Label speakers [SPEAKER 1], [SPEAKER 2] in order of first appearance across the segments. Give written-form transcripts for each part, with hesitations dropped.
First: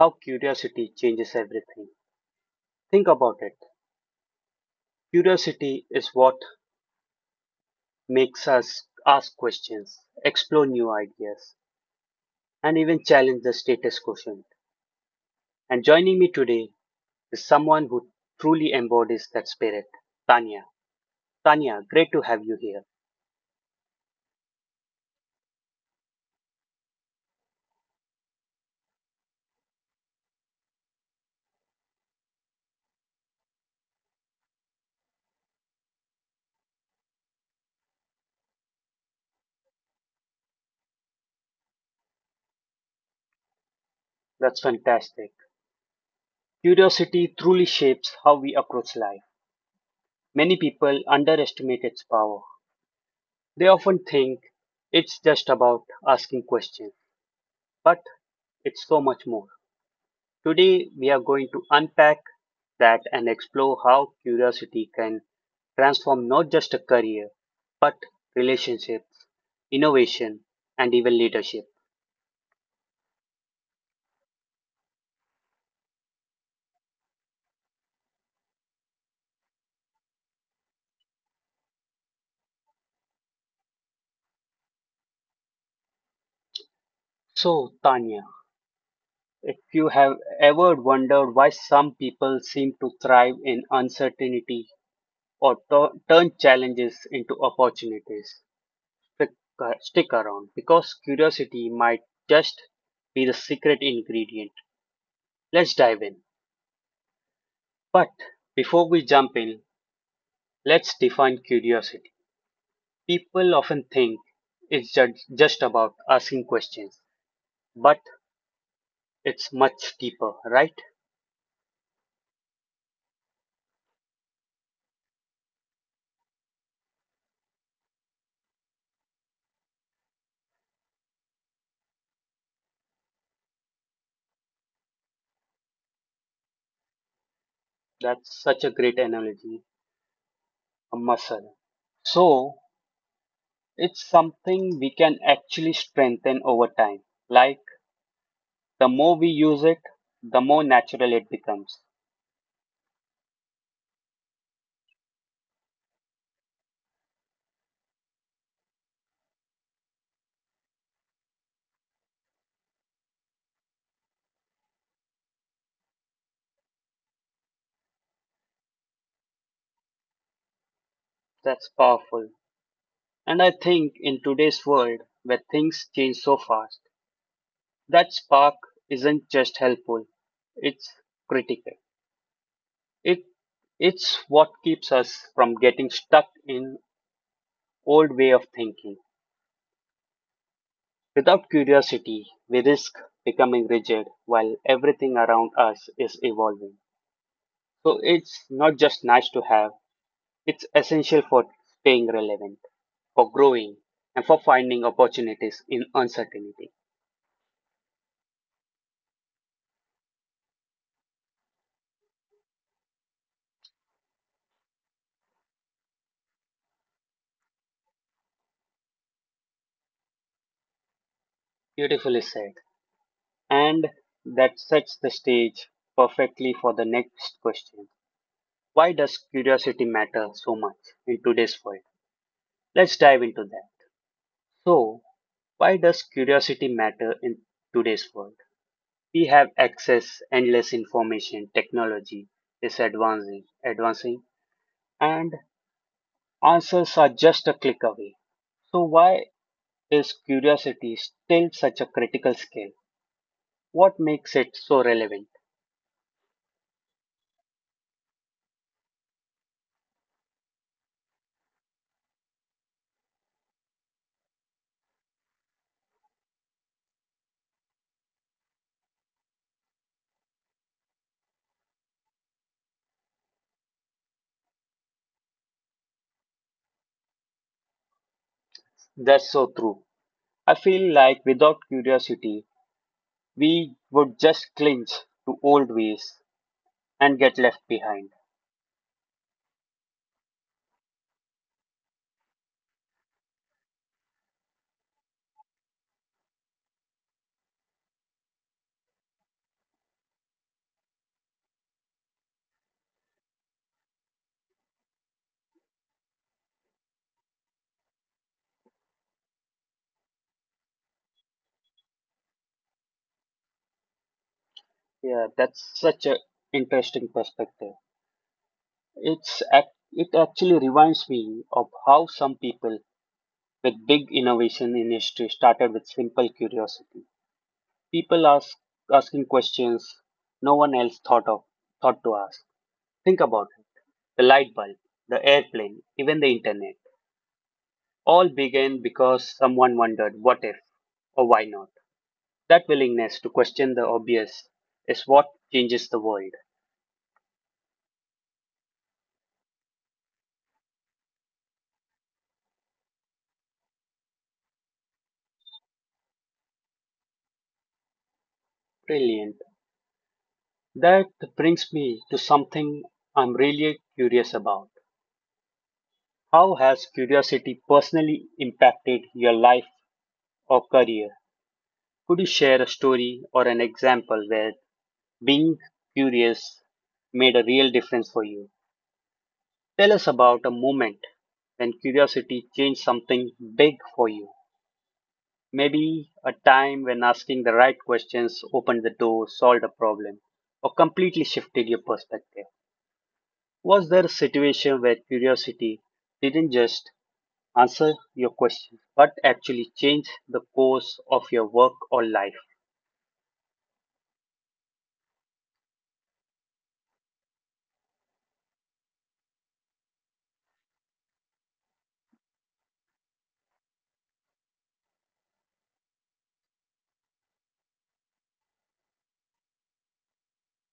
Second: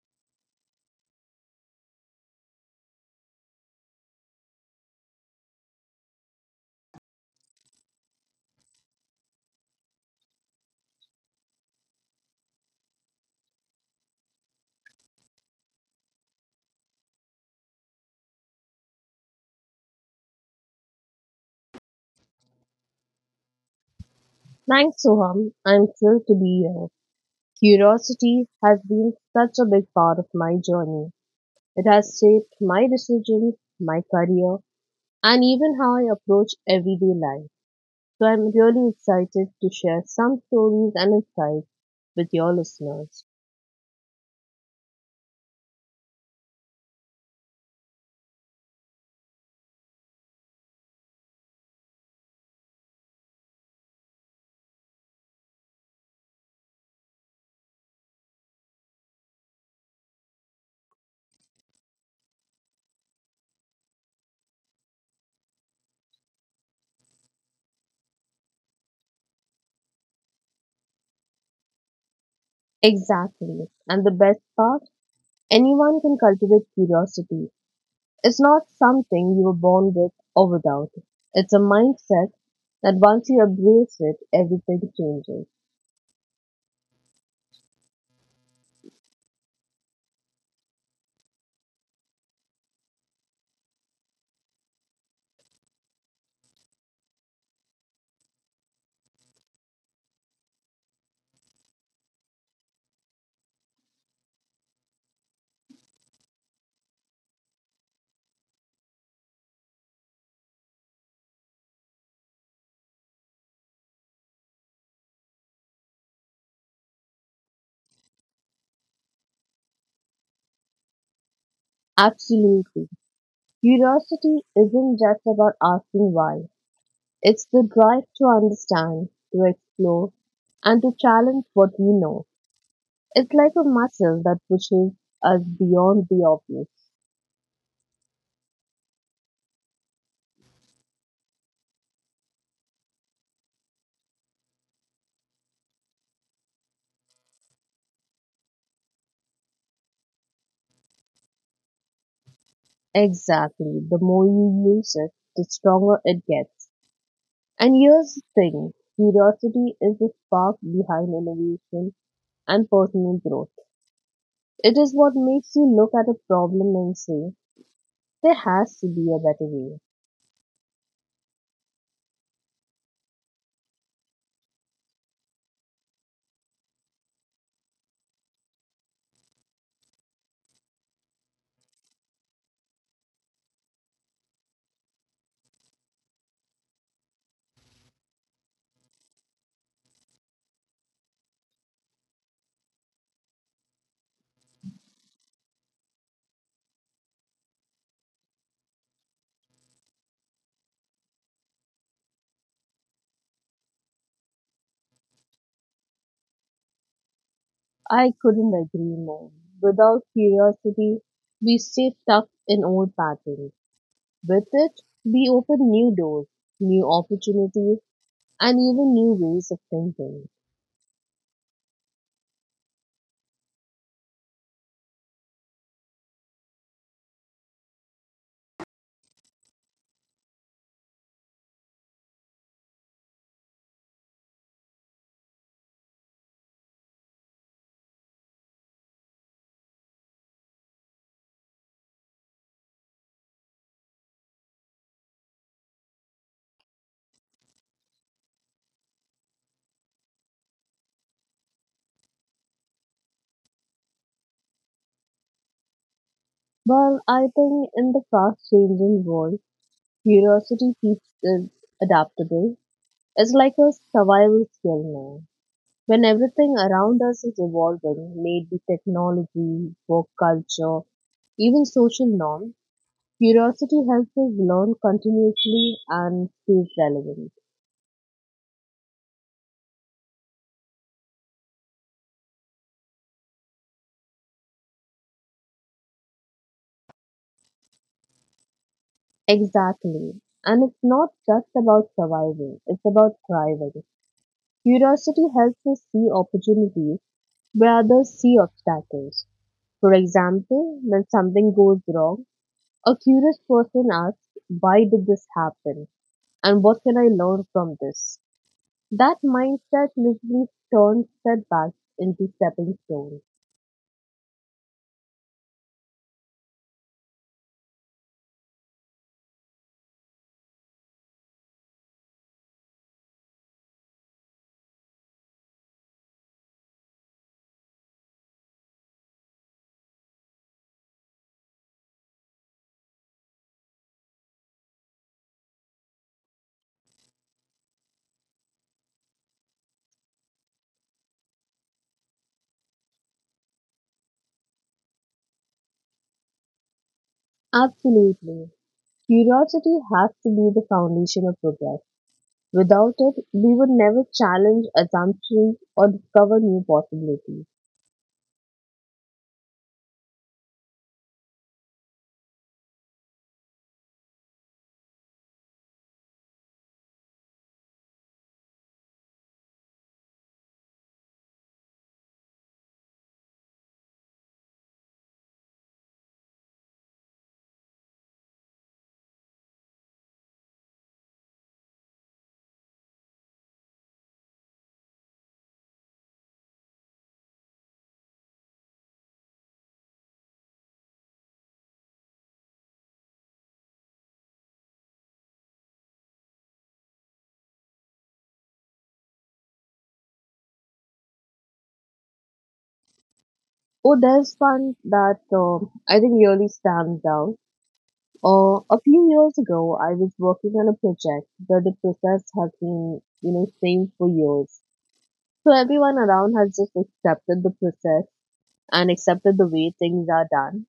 [SPEAKER 1] how curiosity changes everything. Think about it. Curiosity is what makes us ask questions, explore new ideas, and even challenge the status quo. And joining me today is someone who truly embodies that spirit, Tanya. Tanya, great to have you here.
[SPEAKER 2] Thanks, Soham. I'm thrilled to be here. Curiosity has been such a big part of my journey. It has shaped my decisions, my career, and even how I approach everyday life. So I'm really excited to share some stories and insights with your listeners.
[SPEAKER 1] That's fantastic. Curiosity truly shapes how we approach life. Many people underestimate its power. They often think it's just about asking questions, but it's so much more. Today, we are going to unpack that and explore how curiosity can transform not just a career, but relationships, innovation, and even leadership.
[SPEAKER 2] Exactly. And the best part, anyone can cultivate curiosity. It's not something you were born with or without. It's a mindset that once you embrace it, everything changes.
[SPEAKER 1] So, Tanya, if you have ever wondered why some people seem to thrive in uncertainty or turn challenges into opportunities, stick around because curiosity might just be the secret ingredient. Let's dive in. But before we jump in, let's define curiosity. People often think it's just about asking questions, but it's much deeper, right?
[SPEAKER 2] Absolutely. Curiosity isn't just about asking why. It's the drive to understand, to explore, and to challenge what we know. It's like a muscle that pushes us beyond the obvious.
[SPEAKER 1] That's such a great analogy, a muscle. So, it's something we can actually strengthen over time. Like, the more we use it, the more natural it becomes.
[SPEAKER 2] Exactly. The more you use it, the stronger it gets. And here's the thing. Curiosity is the spark behind innovation and personal growth. It is what makes you look at a problem and say, there has to be a better way.
[SPEAKER 1] That's powerful. And I think in today's world, where things change so fast, that spark isn't just helpful, it's critical. It, it's what keeps us from getting stuck in old way of thinking. Without curiosity, we risk becoming rigid while everything around us is evolving. So it's not just nice to have, it's essential for staying relevant, for growing, and for finding opportunities in uncertainty.
[SPEAKER 2] I couldn't agree more. Without curiosity, we stay stuck in old patterns. With it, we open new doors, new opportunities, and even new ways of thinking.
[SPEAKER 1] Beautifully said. And that sets the stage perfectly for the next question. Why does curiosity matter so much in today's world? Let's dive into that. So, why does curiosity matter in today's world? We have access, endless information, technology is advancing, and answers are just a click away. So, why is curiosity still such a critical skill? What makes it so relevant?
[SPEAKER 2] Well, I think in the fast changing world, curiosity keeps us adaptable. It's like a survival skill now. When everything around us is evolving, maybe technology, work culture, even social norms, curiosity helps us learn continuously and stay relevant.
[SPEAKER 1] That's so true. I feel like without curiosity, we would just cling to old ways and get left behind.
[SPEAKER 2] Exactly. And it's not just about surviving, it's about thriving. Curiosity helps us see opportunities where others see obstacles. For example, when something goes wrong, a curious person asks, why did this happen? And what can I learn from this? That mindset literally turns setbacks into stepping stones.
[SPEAKER 1] Yeah, that's such an interesting perspective. It actually reminds me of how some people with big innovation in history started with simple curiosity. People ask asking questions no one else thought to ask. Think about it: the light bulb, the airplane, even the internet. All began because someone wondered what if or why not. That willingness to question the obvious is what changes the world.
[SPEAKER 2] Absolutely. Curiosity has to be the foundation of progress. Without it, we would never challenge assumptions or discover new possibilities.
[SPEAKER 1] Brilliant. That brings me to something I'm really curious about. How has curiosity personally impacted your life or career? Could you share a story or an example where being curious made a real difference for you? Tell us about a moment when curiosity changed something big for you. Maybe a time when asking the right questions opened the door, solved a problem, or completely shifted your perspective. Was there a situation where curiosity didn't just answer your question, but actually changed the course of your work or life?
[SPEAKER 2] Oh, there's one that I think really stands out. A few years ago, I was working on a project where the process has been, you know, same for years. So everyone around has just accepted the process and accepted the way things are done.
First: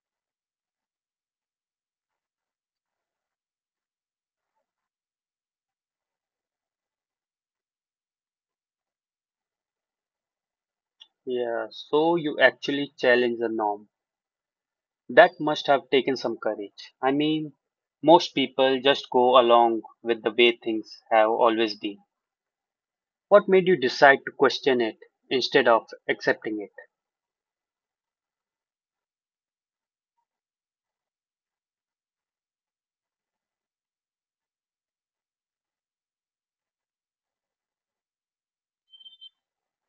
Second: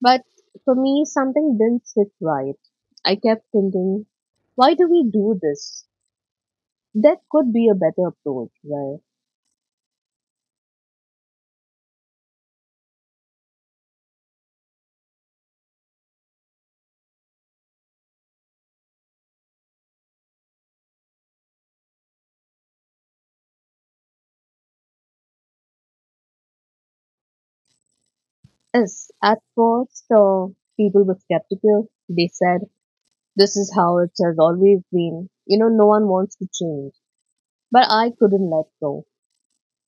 [SPEAKER 2] But for me, something didn't sit right. I kept thinking, why do we do this? That could be a better approach, right?
[SPEAKER 1] Yeah, so you actually challenge the norm. That must have taken some courage. I mean, most people just go along with the way things have always been. What made you decide to question it instead of accepting it?
[SPEAKER 2] Yes, at first, people were skeptical. They said, this is how it has always been. You know, no one wants to change. But I couldn't let go.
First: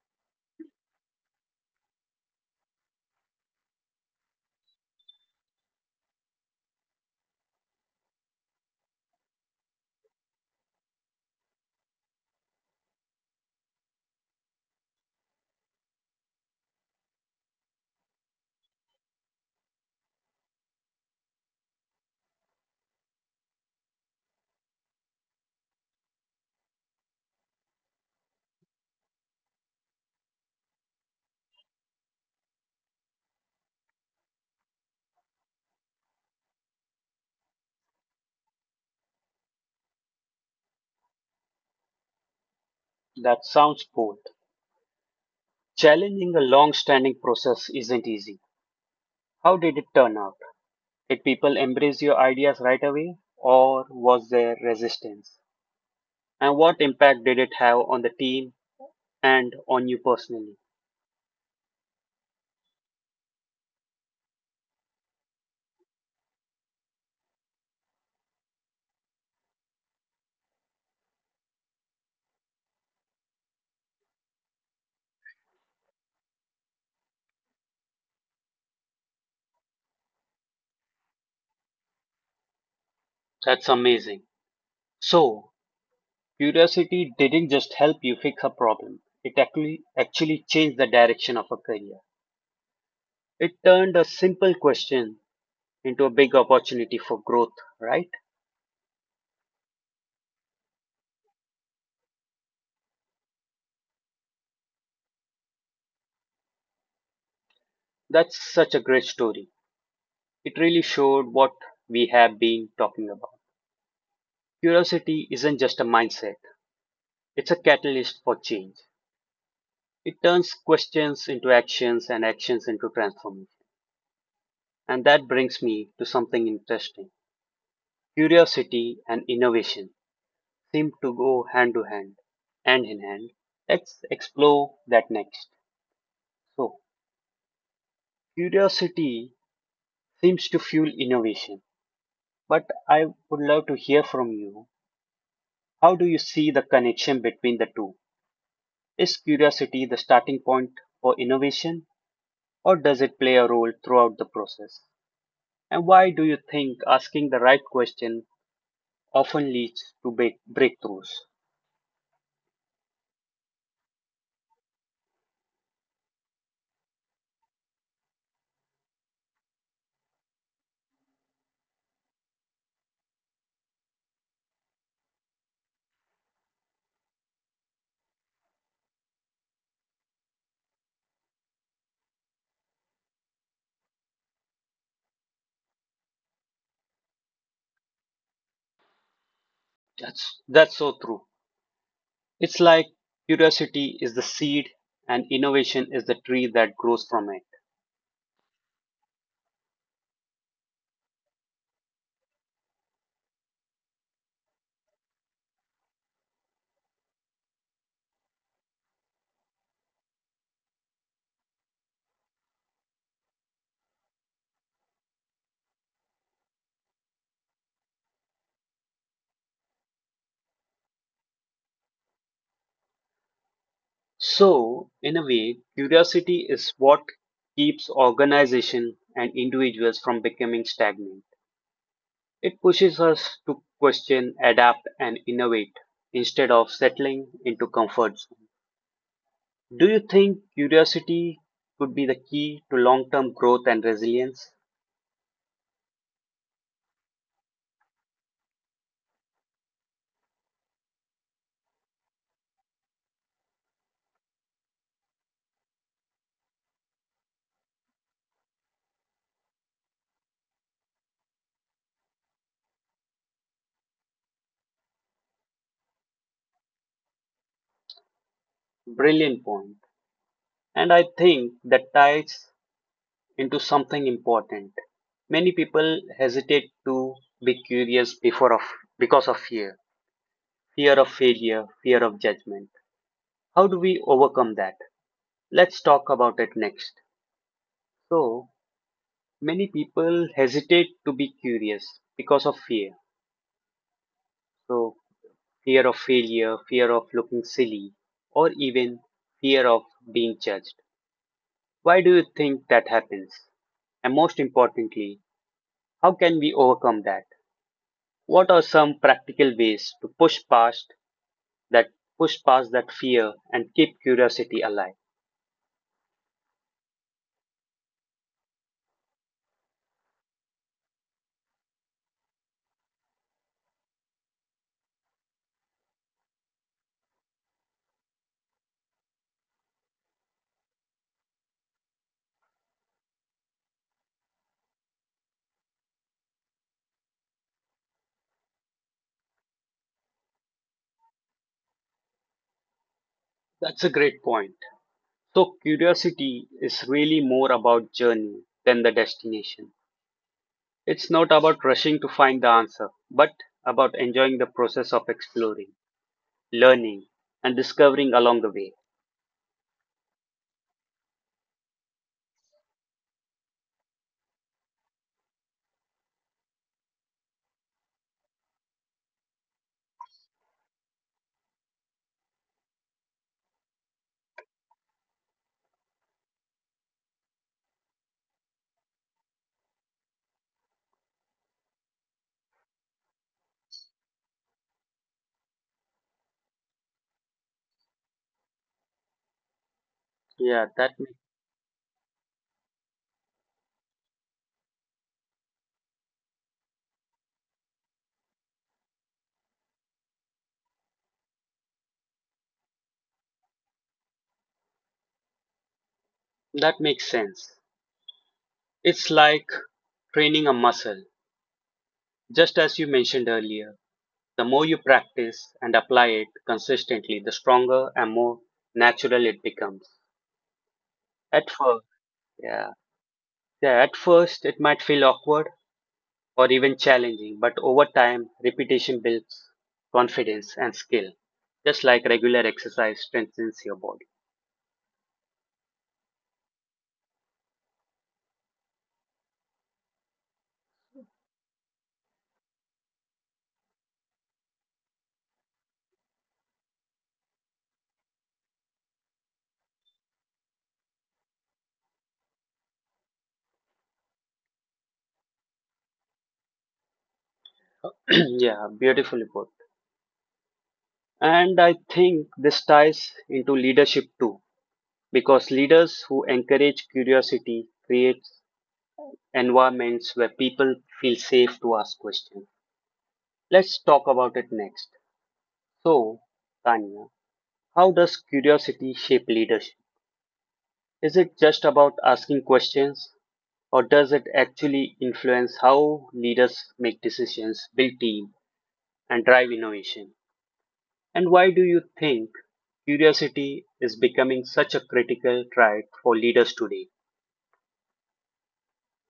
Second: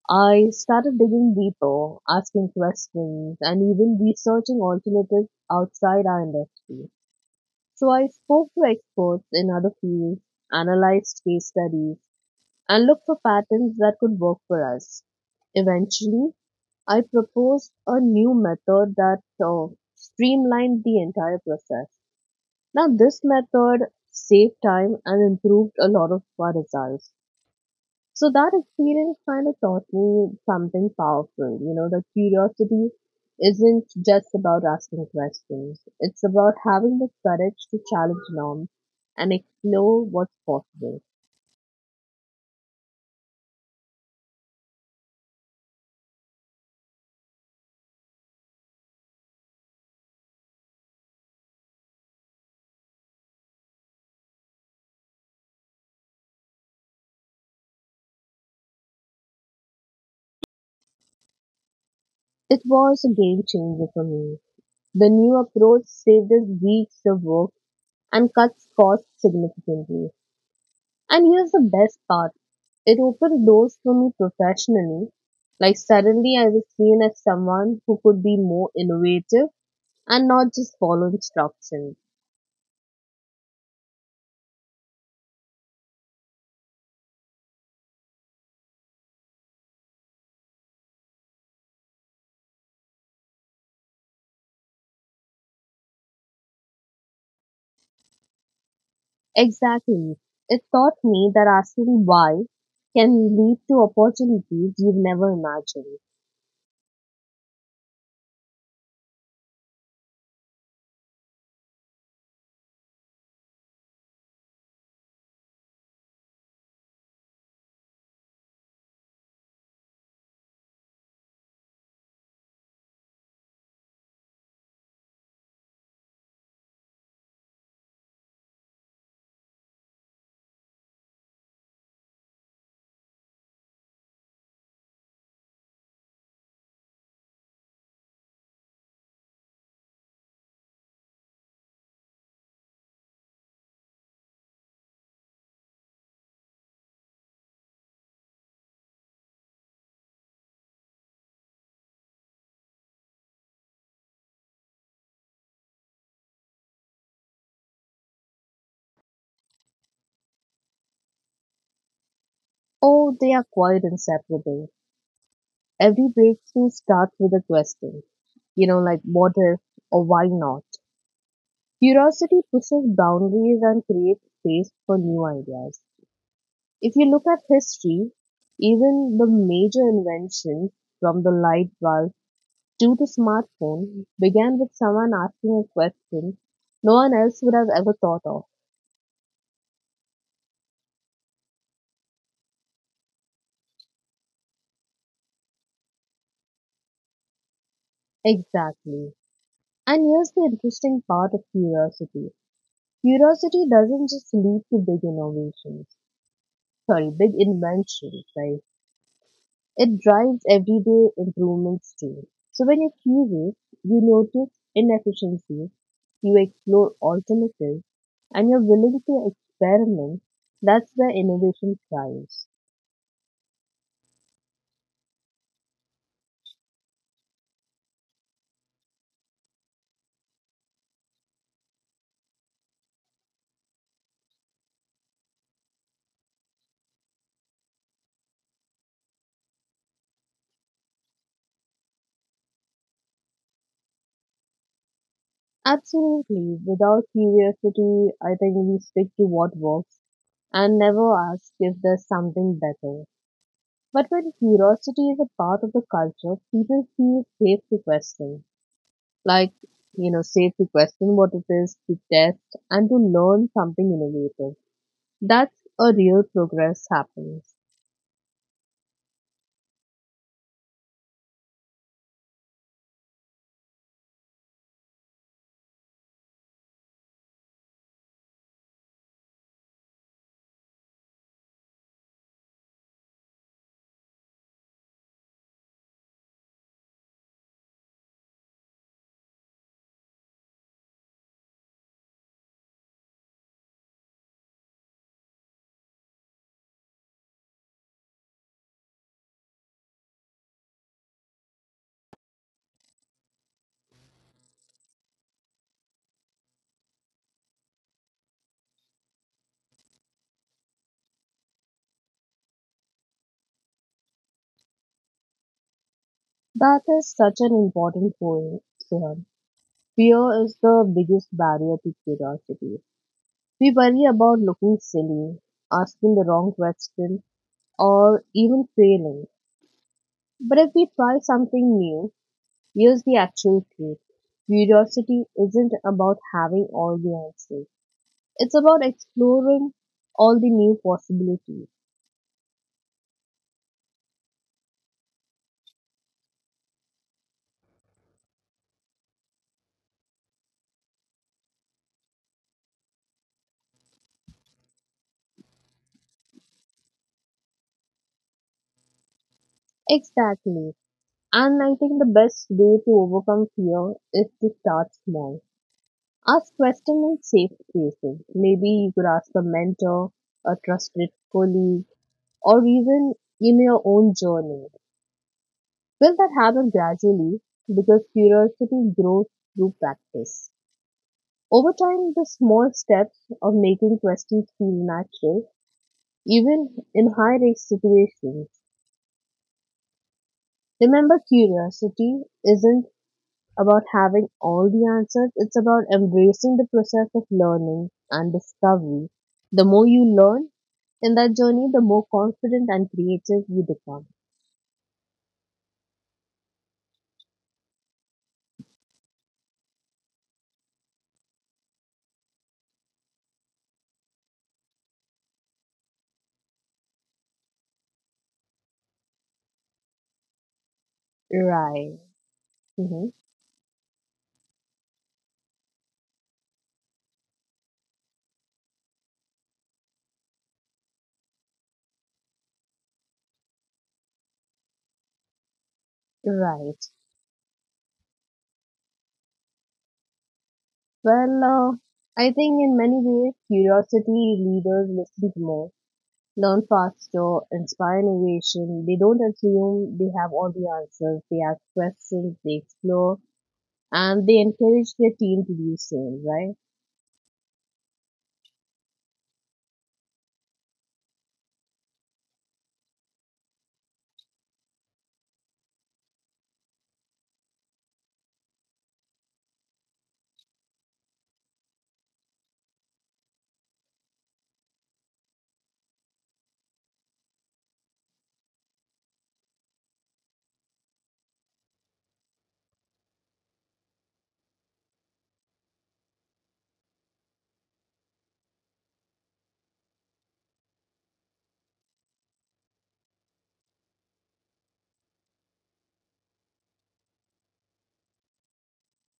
[SPEAKER 2] I started digging deeper, asking questions, and even researching alternatives outside our industry. So I spoke to experts in other fields, analyzed case studies, and looked for patterns that could work for us. Eventually, I proposed a new method that streamlined the entire process. Now, this method saved time and improved a lot of our results. So, that experience kind of taught me something powerful. You know, that curiosity isn't just about asking questions, it's about having the courage to challenge norms and explore what's possible.
[SPEAKER 1] That sounds cool. Challenging a long-standing process isn't easy. How did it turn out? Did people embrace your ideas right away, or was there resistance? And what impact did it have on the team and on you personally?
[SPEAKER 2] It was a game changer for me. The new approach saved us weeks of work and cuts costs significantly. And here's the best part, it opened doors for me professionally. Like, suddenly I was seen as someone who could be more innovative and not just follow instructions.
[SPEAKER 1] That's amazing. So, curiosity didn't just help you fix a problem. It actually changed the direction of a career. It turned a simple question into a big opportunity for growth, right?
[SPEAKER 2] Exactly. It taught me that asking why can lead to opportunities you've never imagined.
[SPEAKER 1] That's such a great story. It really showed what we have been talking about. Curiosity isn't just a mindset, it's a catalyst for change. It turns questions into actions and actions into transformation. And that brings me to something interesting. Curiosity and innovation seem to go hand to hand, hand in hand. Let's explore that next. So, curiosity seems to fuel innovation, but I would love to hear from you. How do you see the connection between the two? Is curiosity the starting point for innovation, or does it play a role throughout the process? And why do you think asking the right question often leads to breakthroughs?
[SPEAKER 2] Oh, they are quite inseparable. Every breakthrough starts with a question, you know, like what if or why not? Curiosity pushes boundaries and creates space for new ideas. If you look at history, even the major inventions from the light bulb to the smartphone began with someone asking a question no one else would have ever thought of.
[SPEAKER 1] That's so true. It's like curiosity is the seed and innovation is the tree that grows from it.
[SPEAKER 2] Exactly. And here's the interesting part of curiosity. Curiosity doesn't just lead to big innovations, sorry, big inventions, right? It drives everyday improvements too. So when you're curious, you notice inefficiencies, you explore alternatives, and you're willing to experiment. That's where innovation thrives.
[SPEAKER 1] So, in a way, curiosity is what keeps organization and individuals from becoming stagnant. It pushes us to question, adapt, and innovate instead of settling into comfort zone. Do you think curiosity could be the key to long term growth and resilience?
[SPEAKER 2] Absolutely. Without curiosity, I think we stick to what works and never ask if there's something better. But when curiosity is a part of the culture, people feel safe to question. Like, you know, safe to question what it is, to test, and to learn something innovative. That's a real progress happens.
[SPEAKER 1] Brilliant point. And I think that ties into something important. Many people hesitate to be curious because of fear, fear of failure, fear of judgment. How do we overcome that? Let's talk about it next. So, many people hesitate to be curious because of fear. So, fear of failure, fear of looking silly, or even fear of being judged. Why do you think that happens? And most importantly, how can we overcome that? What are some practical ways to that push past that fear and keep curiosity alive?
[SPEAKER 2] That is such an important point, Suhan. Fear is the biggest barrier to curiosity. We worry about looking silly, asking the wrong question, or even failing, but if we try something new, here's the actual truth. Curiosity isn't about having all the answers. It's about exploring all the new possibilities.
[SPEAKER 1] That's a great point. So curiosity is really more about journey than the destination. It's not about rushing to find the answer, but about enjoying the process of exploring, learning, and discovering along the way.
[SPEAKER 2] Exactly. And I think the best way to overcome fear is to start small. Ask questions in safe spaces. Maybe you could ask a mentor, a trusted colleague, or even in your own journey. Will that happen gradually, because curiosity grows through practice. Over time, the small steps of making questions feel natural, even in high risk situations.
[SPEAKER 1] Yeah, that ma-
[SPEAKER 2] Remember, curiosity isn't about having all the answers, it's about embracing the process of learning and discovery. The more you learn in that journey, the more confident and creative you become.
[SPEAKER 1] that makes sense. It's like training a muscle. Just as you mentioned earlier, the more you practice and apply it consistently, the stronger and more natural it becomes. At first,
[SPEAKER 2] Right.
[SPEAKER 1] yeah,
[SPEAKER 2] Hmm.
[SPEAKER 1] yeah, at first it might feel awkward or even challenging, but over time, repetition builds confidence and skill, just like regular exercise strengthens your body.
[SPEAKER 2] Right. Well, I think in many ways, curiosity leaders listen more, learn faster, inspire innovation. They don't assume they have all the answers. They ask questions, they explore, and they encourage their team to do the same, right?
[SPEAKER 1] Yeah, beautifully put. And I think this ties into leadership too, because leaders who encourage curiosity create environments where people feel safe to ask questions. Let's talk about it next. So, Tanya, how does curiosity shape leadership? Is it just about asking questions? Or does it actually influence how leaders make decisions, build teams, and drive innovation? And why do you think curiosity is becoming such a critical trait for leaders today?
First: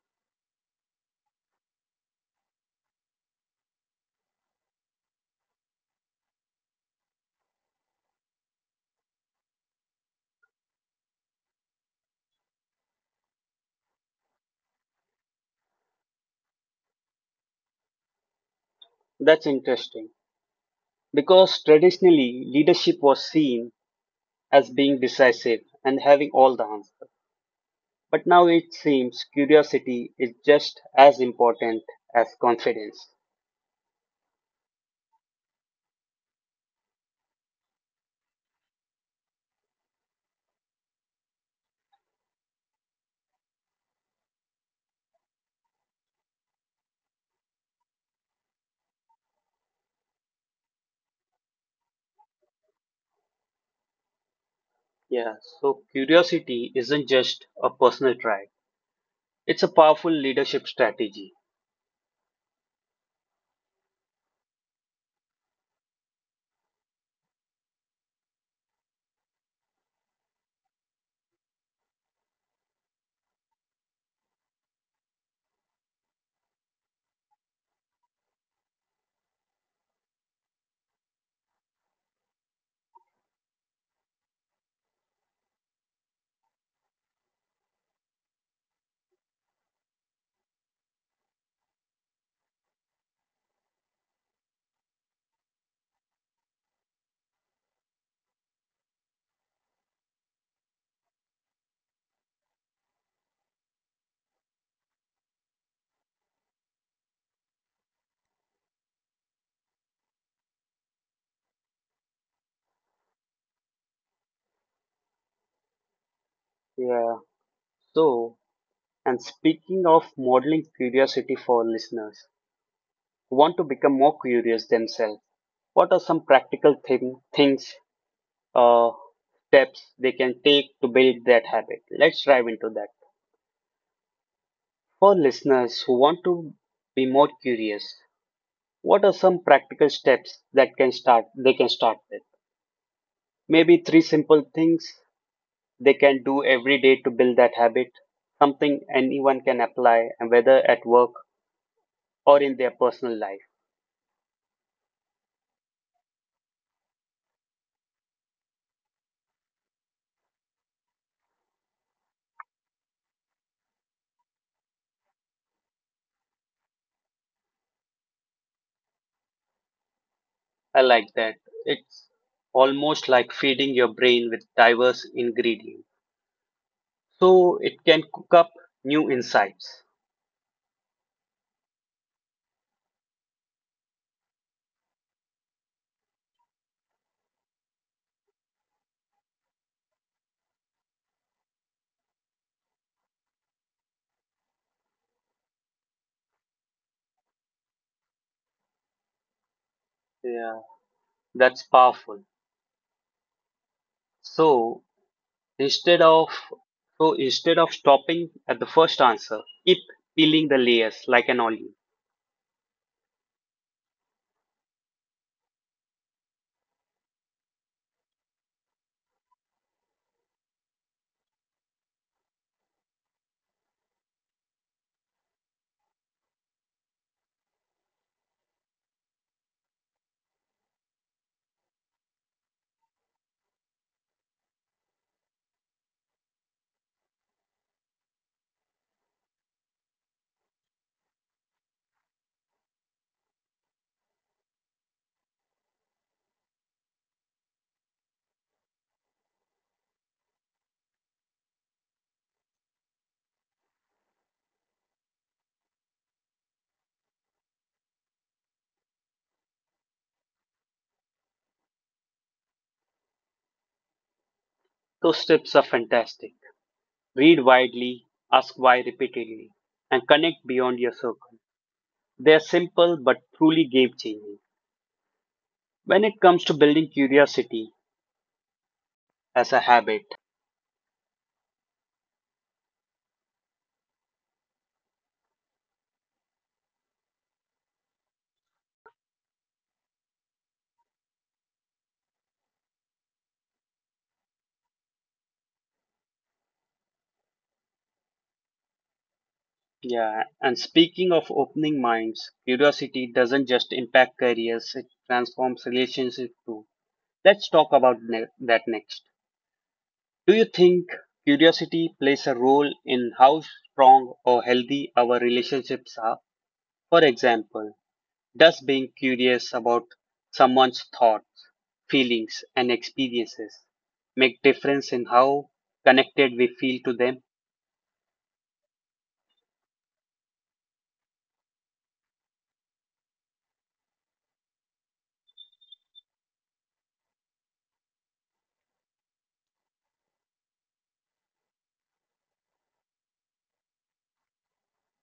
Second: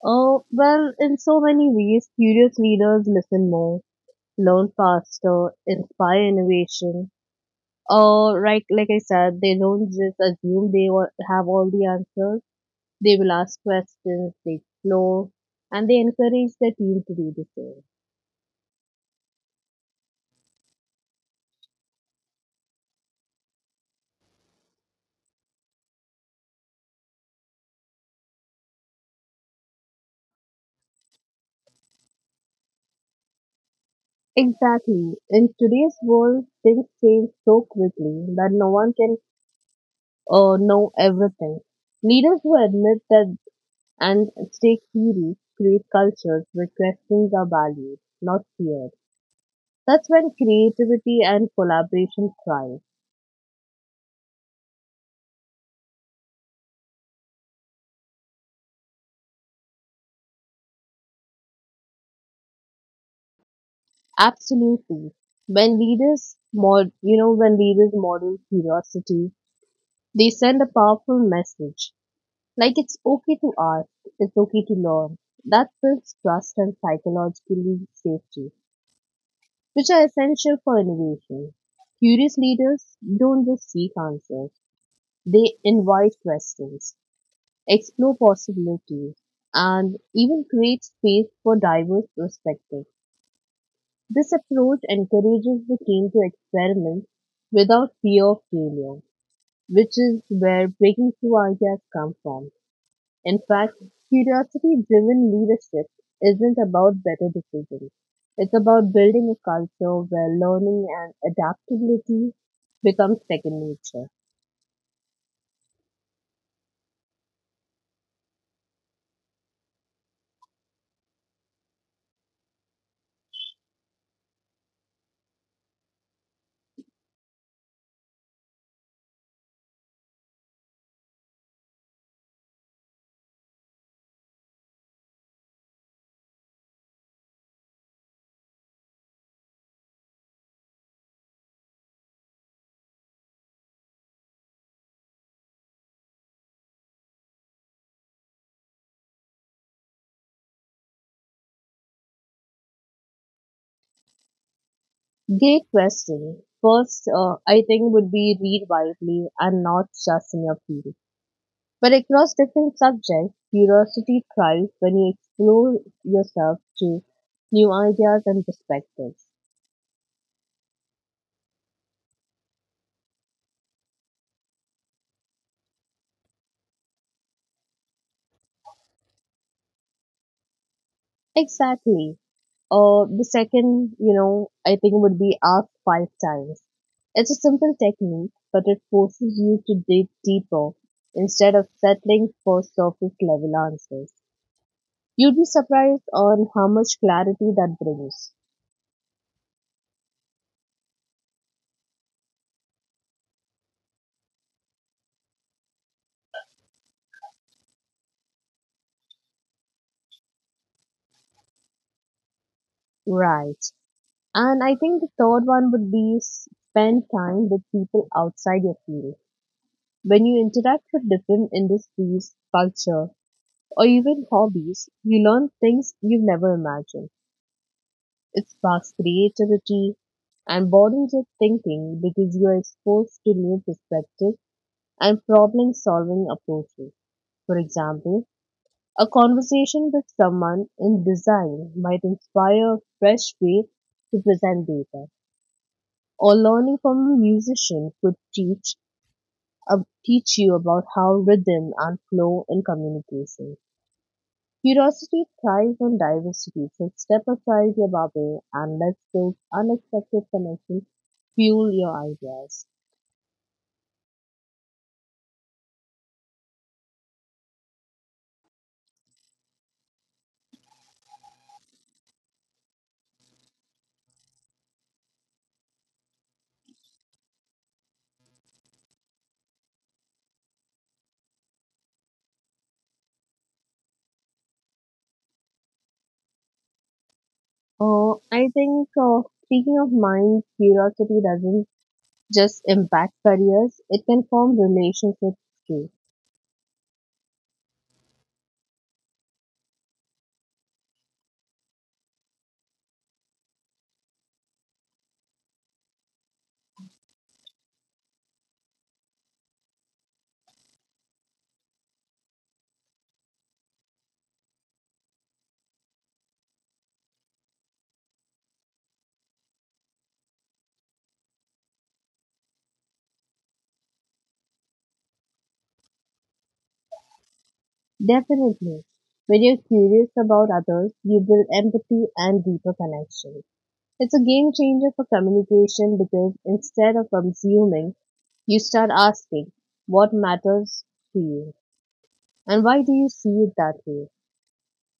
[SPEAKER 2] Well, in so many ways, curious leaders listen more, learn faster, inspire innovation. Right, like I said, they don't just assume they have all the answers. They will ask questions, they explore, and they encourage their team to do the same.
[SPEAKER 1] That's interesting. Because traditionally, leadership was seen as being decisive and having all the answers. But now it seems curiosity is just as important as confidence.
[SPEAKER 2] Exactly. In today's world, things change so quickly that no one can know everything. Leaders who admit that and stake theories create cultures where questions are valued, not feared. That's when creativity and collaboration thrive.
[SPEAKER 1] Yeah, so curiosity isn't just a personal trait, it's a powerful leadership strategy.
[SPEAKER 2] Absolutely. You know, when leaders model curiosity, they send a powerful message. Like, it's okay to ask, it's okay to learn. That builds trust and psychologically safety, which are essential for innovation. Curious leaders don't just seek answers, they invite questions, explore possibilities, and even create space for diverse perspectives. This approach encourages the team to experiment without fear of failure, which is where breaking through ideas come from. In fact, curiosity driven leadership isn't about better decisions. It's about building a culture where learning and adaptability becomes second nature.
[SPEAKER 1] Yeah. So, and speaking of modeling curiosity for listeners who want to become more curious themselves, what are some practical uh, steps they can take to build that habit? Let's dive into that. For listeners who want to be more curious, what are some practical steps that can start they can start with? Maybe three simple things they can do every day to build that habit, something anyone can apply and whether at work or in their personal life.
[SPEAKER 2] Great question. First, I think would be read widely and not just in your field, but across different subjects. Curiosity thrives when you explore yourself to new ideas and perspectives.
[SPEAKER 1] I like that. It's almost like feeding your brain with diverse ingredients. So it can cook up new insights.
[SPEAKER 2] Exactly. The second, you know, I think would be ask five times. It's a simple technique, but it forces you to dig deeper instead of settling for surface level answers. You'd be surprised on how much clarity that brings.
[SPEAKER 1] Yeah, that's powerful. So instead of instead of stopping at the first answer, keep peeling the layers like an onion.
[SPEAKER 2] Right. And I think the third one would be spend time with people outside your field. When you interact with different industries, culture, or even hobbies, you learn things you've never imagined. It sparks creativity and broadens your thinking because you're exposed to new perspectives and problem solving approaches. For example, a conversation with someone in design might inspire a fresh way to present data, or learning from a musician could uh, teach you about how rhythm and flow in communication. Curiosity thrives on diversity, so step aside your bubble and let those unexpected connections fuel your ideas.
[SPEAKER 1] Those tips are fantastic. Read widely, ask why repeatedly, and connect beyond your circle. They are simple but truly game changing. When it comes to building curiosity, as a habit.
[SPEAKER 2] Speaking of mind, curiosity doesn't just impact careers, it can form relationships too.
[SPEAKER 1] Yeah, and speaking of opening minds, curiosity doesn't just impact careers, it transforms relationships too. Let's talk about ne- that next. Do you think curiosity plays a role in how strong or healthy our relationships are? For example, does being curious about someone's thoughts, feelings, and experiences make difference in how connected we feel to them?
[SPEAKER 2] Definitely. When you're curious about others, you build empathy and deeper connection. It's a game changer for communication because instead of assuming, you start asking what matters to you, and why do you see it that way.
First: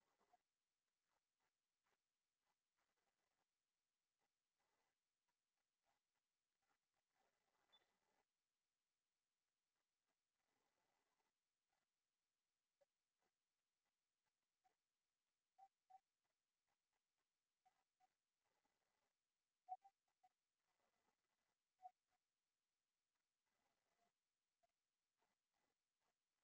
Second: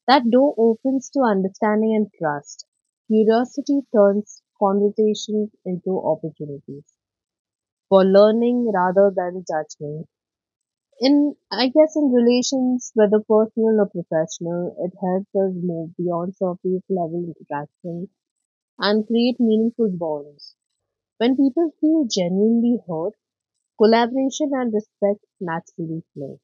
[SPEAKER 2] That door opens to understanding and trust. Curiosity turns conversations into opportunities for learning rather than judgment. In, I guess, in relations, whether personal or professional, it helps us move beyond surface level interaction and create meaningful bonds. When people feel genuinely heard, collaboration and respect naturally flow.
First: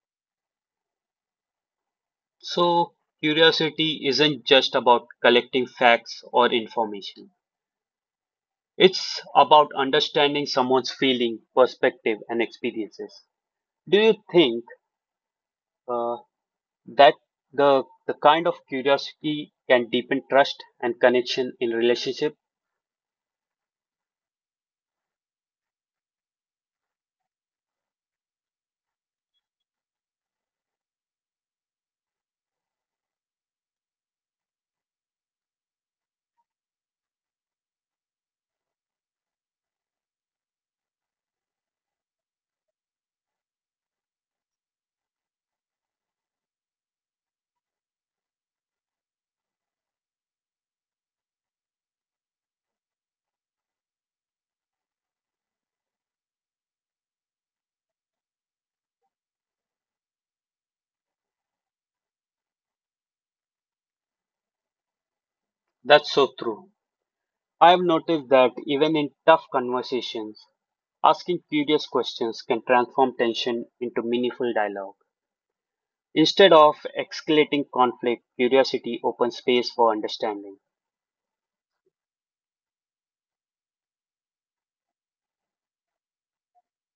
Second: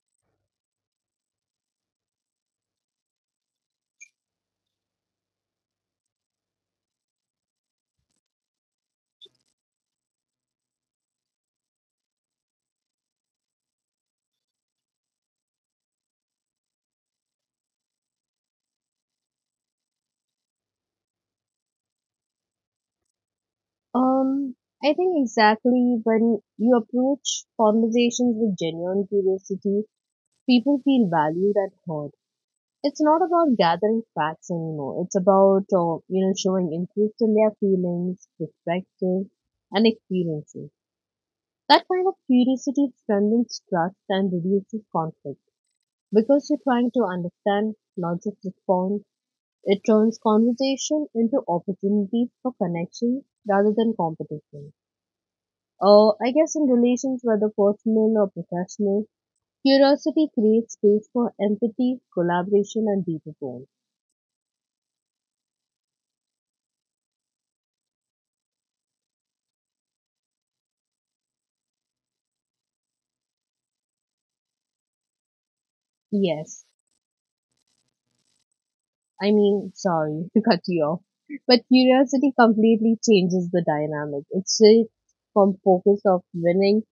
[SPEAKER 1] So, curiosity isn't just about collecting facts or information. It's about understanding someone's feeling, perspective, and experiences. Do you think uh, that the kind of curiosity can deepen trust and connection in relationship?
[SPEAKER 2] Um, I think exactly when you approach conversations with genuine curiosity, people feel valued and heard. It's not about gathering facts anymore. It's about, you know, showing interest in their feelings, perspectives, and experiences. That kind of curiosity strengthens trust and reduces conflict because you're trying to understand, not just respond. It turns conversation into opportunities for connection rather than competition. I guess in relations, whether personal or professional, curiosity creates space for empathy, collaboration, and deeper bonds.
[SPEAKER 1] That's so true. I've noticed that even in tough conversations, asking curious questions can transform tension into meaningful dialogue. Instead
[SPEAKER 2] Yes,
[SPEAKER 1] of escalating conflict, curiosity
[SPEAKER 2] I
[SPEAKER 1] opens space
[SPEAKER 2] mean,
[SPEAKER 1] for
[SPEAKER 2] sorry to
[SPEAKER 1] understanding.
[SPEAKER 2] cut you off, but curiosity completely changes the dynamic. It shifts from focus of winning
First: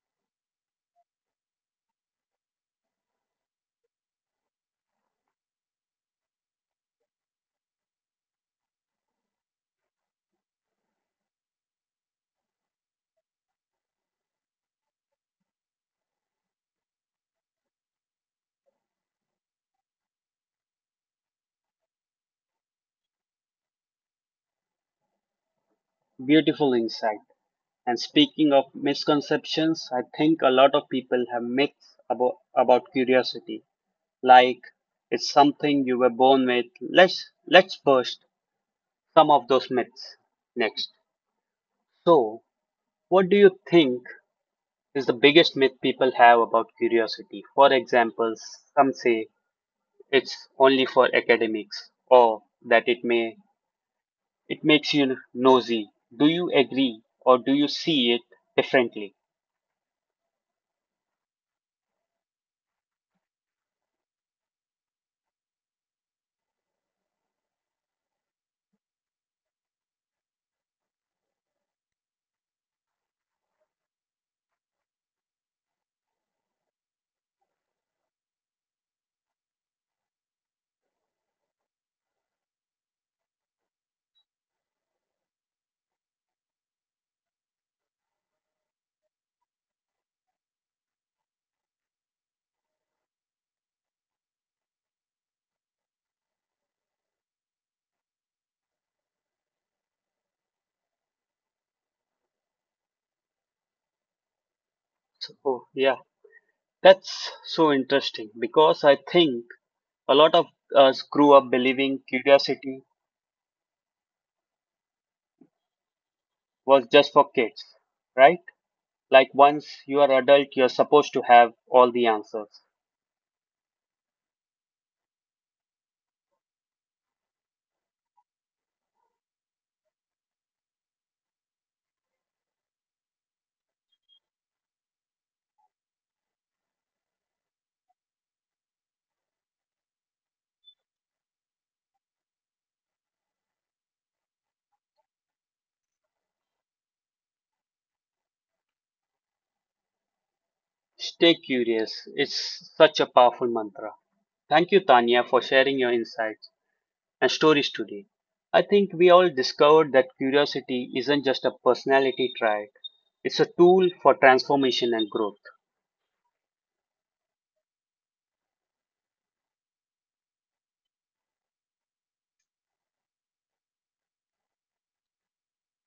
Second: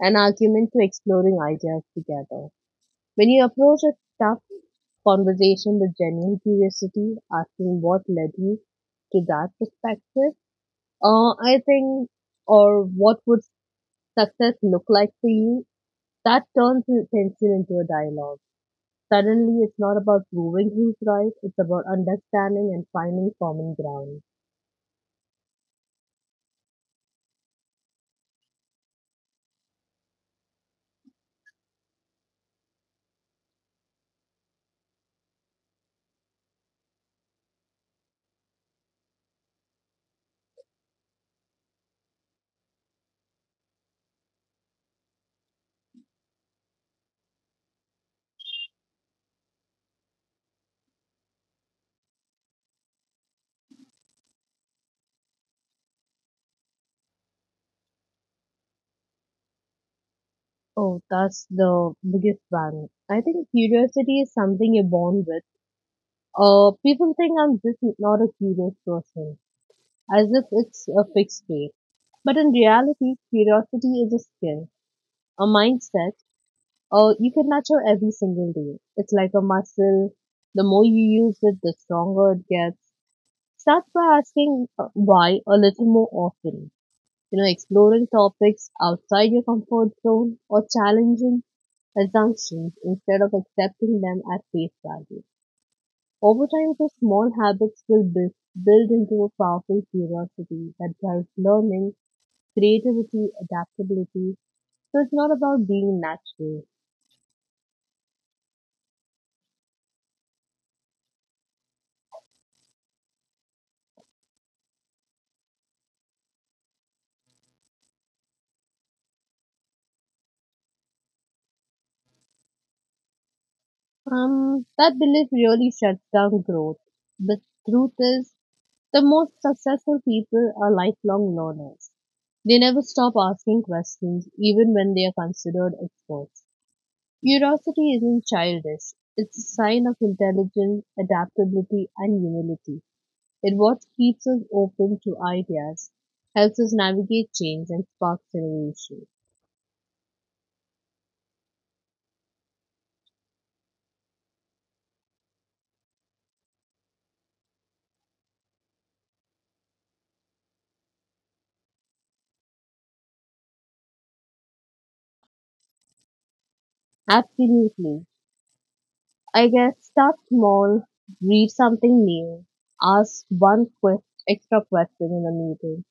[SPEAKER 2] an argument to exploring ideas together. When you approach a tough conversation with genuine curiosity, asking what led you to that perspective, uh, I think, or what would success look like for you, that turns the tension into a dialogue. Suddenly, it's not about proving who's right, it's about understanding and finding common ground.
[SPEAKER 1] Beautiful insight. And speaking of misconceptions, I think a lot of people have myths about curiosity. Like it's something you were born with. Let's burst some of those myths next. So, what do you think is the biggest myth people have about curiosity? For example, some say it's only for academics or that it makes you nosy. Do you agree or do you see it differently?
[SPEAKER 2] Oh, that's the biggest one. I think curiosity is something you're born with. People think I'm just not a curious person, as if it's a fixed rate. But in reality, curiosity is a skill, a mindset, or you can nurture every single day. It's like a muscle. The more you use it, the stronger it gets. Start by asking why a little more often. You know, exploring topics outside your comfort zone, or challenging assumptions instead of accepting them at face value. Over time, those small habits will build into a powerful curiosity that drives learning, creativity, adaptability. So it's not about
[SPEAKER 1] So, yeah,
[SPEAKER 2] being natural.
[SPEAKER 1] that's so interesting because I think a lot of us grew up believing curiosity was just for kids, right? Like once you are adult, you're supposed to have all the answers.
[SPEAKER 2] That belief really shuts down growth. The truth is, the most successful people are lifelong learners. They never stop asking questions, even when they are considered experts. Curiosity isn't childish. It's a sign of intelligence, adaptability, and humility. It what keeps us open to ideas, helps us navigate change, and sparks innovation.
[SPEAKER 1] Stay curious. It's such a powerful mantra. Thank you, Tanya, for sharing your insights. And stories today. I think we all discovered that curiosity isn't just a personality trait, it's a tool for transformation and growth.
[SPEAKER 2] Absolutely. I guess start small, read something new, ask extra question in a meeting,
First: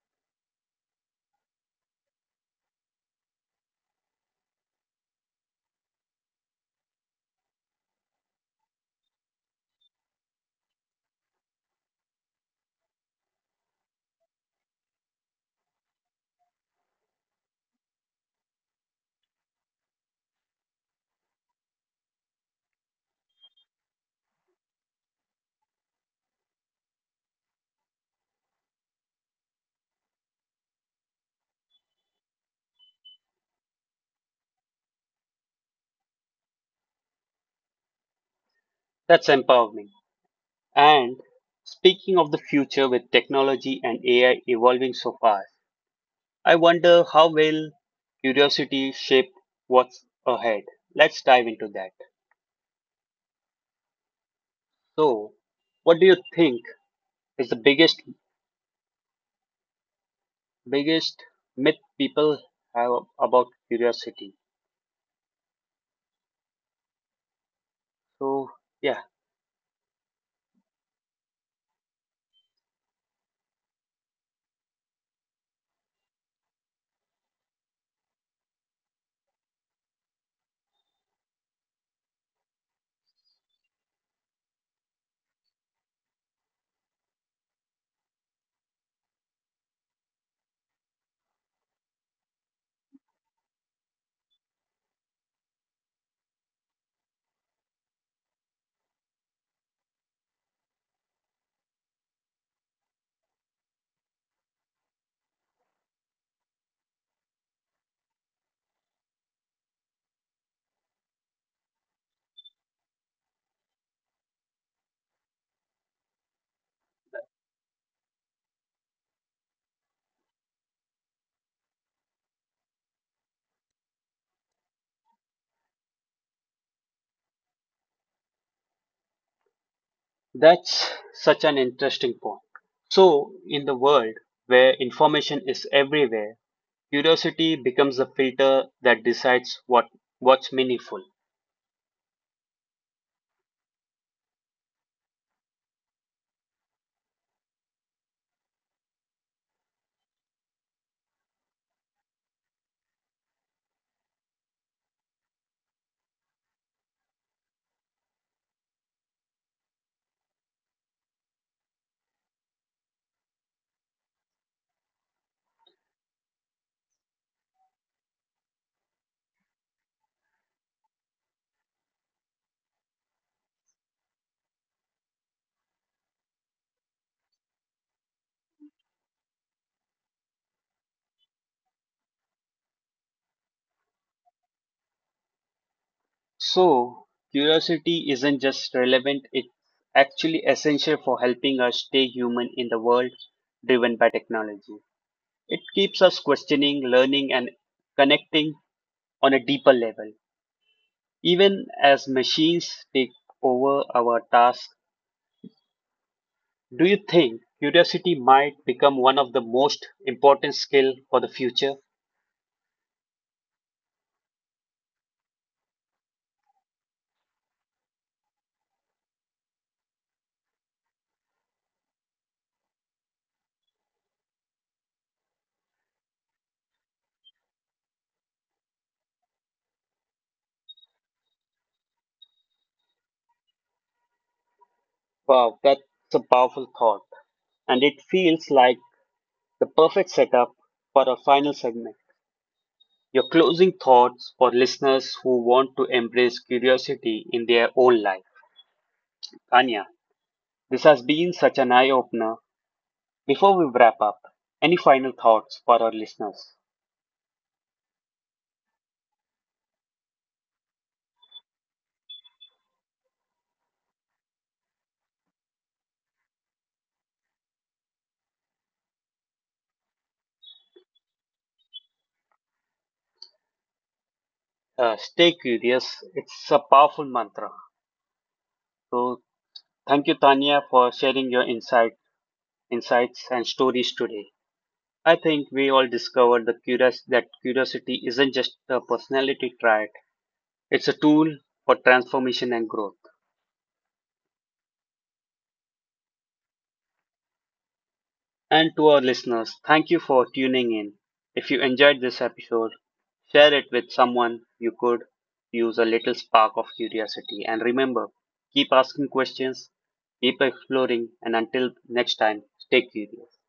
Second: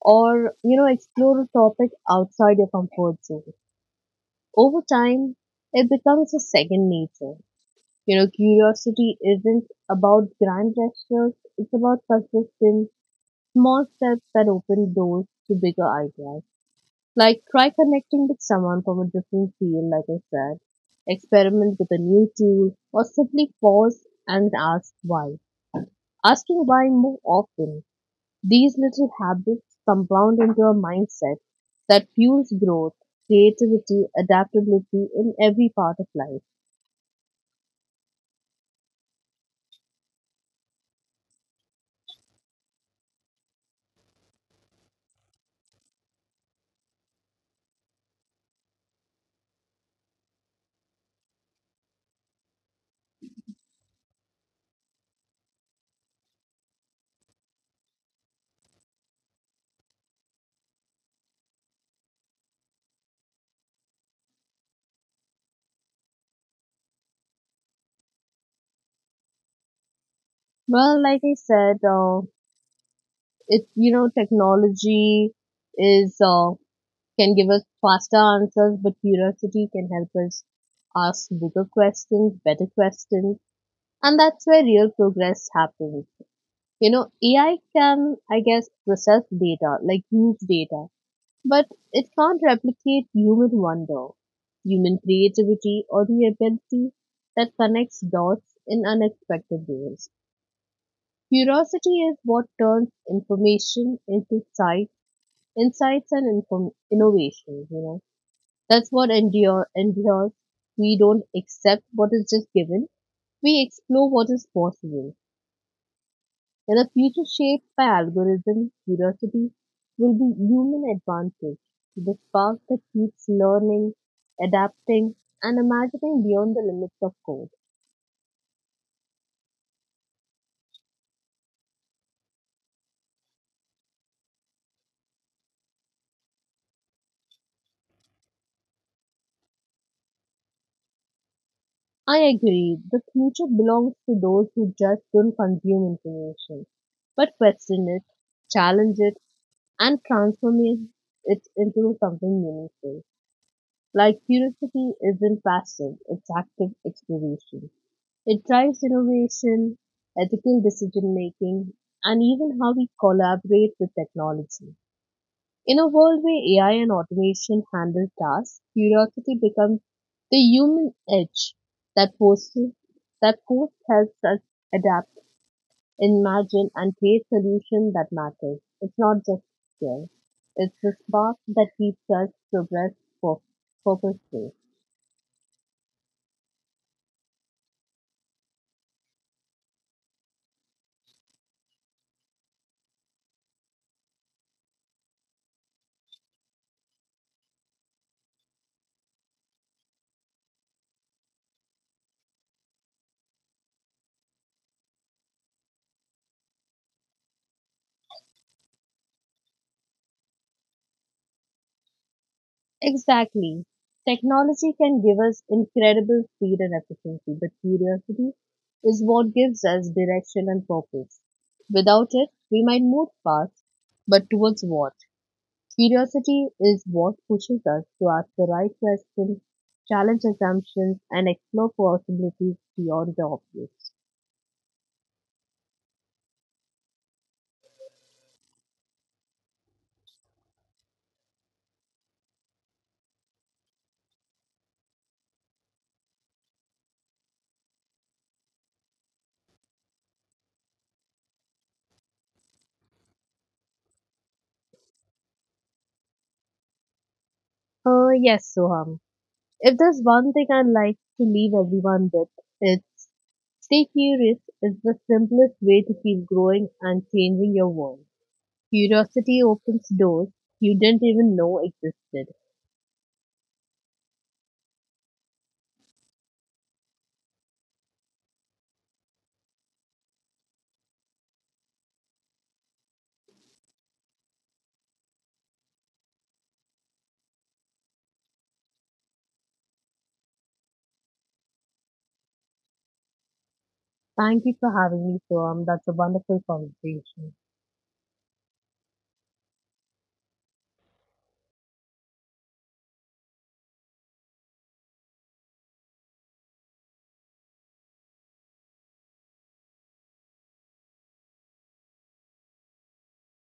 [SPEAKER 2] or you know, explore a topic outside your comfort zone. Over time, it becomes a second nature. You know, curiosity isn't about grand gestures, it's about consistent small steps that open doors to bigger ideas. Like, try connecting with someone from a different field, like I said, experiment with a new tool, or simply pause and ask why. Asking why more often, these little habits compound into a mindset that fuels growth, creativity, adaptability in every part of life.
[SPEAKER 1] That's empowering. And speaking of the future with technology and AI evolving so fast, I wonder how will curiosity shape what's ahead? Let's dive into that. So, what do you think is the biggest myth people have about curiosity? So, yeah.
[SPEAKER 2] Well, like I said, it, you know, technology is can give us faster answers, but curiosity can help us ask bigger questions, better questions, and that's where real progress happens. You know, AI can, I guess, process data, like huge data, but it can't replicate human wonder, human creativity, or the ability that connects dots in unexpected ways. Curiosity is what turns information into sight, innovation, you know. That's what endures. We don't accept what is just given. We explore what is possible. And a future shaped by algorithm, curiosity will be human advantage, the spark that keeps learning, adapting, and imagining beyond the limits of code.
[SPEAKER 1] That's such an interesting point. So, in the world where information is everywhere, curiosity becomes the filter that decides what's meaningful.
[SPEAKER 2] I agree, the future belongs to those who just don't consume information, but question it, challenge it, and transform it into something meaningful. Like, curiosity isn't passive, it's active exploration. It drives innovation, ethical decision making, and even how we collaborate with technology. In a world where AI and automation handle tasks, curiosity becomes the human edge that forces that force helps us adapt, imagine, and create solutions that matter. It's not just skill; it's the spark that keeps us progress for purposeful.
[SPEAKER 1] So, curiosity isn't just relevant, it's actually essential for helping us stay human in the world driven by technology. It keeps us questioning, learning and connecting on a deeper level. Even as machines take over our tasks, do you think curiosity might become one of the most important skill for the future?
[SPEAKER 2] Exactly. Technology can give us incredible speed and efficiency, but curiosity is what gives us direction and purpose. Without it, we might move fast, but towards what? Curiosity is what pushes us to ask the right questions, challenge assumptions, and explore possibilities beyond the obvious.
[SPEAKER 1] Wow, that's a powerful thought. And it feels like the perfect setup for our final segment. Your closing thoughts for listeners who want to embrace curiosity in their own life. Anya, this has been such an eye opener. Before we wrap up, any final thoughts for our listeners?
[SPEAKER 2] Yes, Soham. If there's one thing I'd like to leave everyone with, it's, stay curious is the simplest way to keep growing and changing your world. Curiosity opens doors you didn't even know existed.
[SPEAKER 1] Stay curious, it's a powerful mantra. So, thank you, Tanya, for sharing your insights, and stories today. I think we all that curiosity isn't just a personality trait, it's a tool for transformation and growth.
[SPEAKER 2] Thank you for having me, Soam. That's a wonderful conversation.
[SPEAKER 1] And to our listeners, thank you for tuning in. If you enjoyed this episode, share it with someone you could use a little spark of curiosity. And remember, keep asking questions, keep exploring, and until next time, stay curious.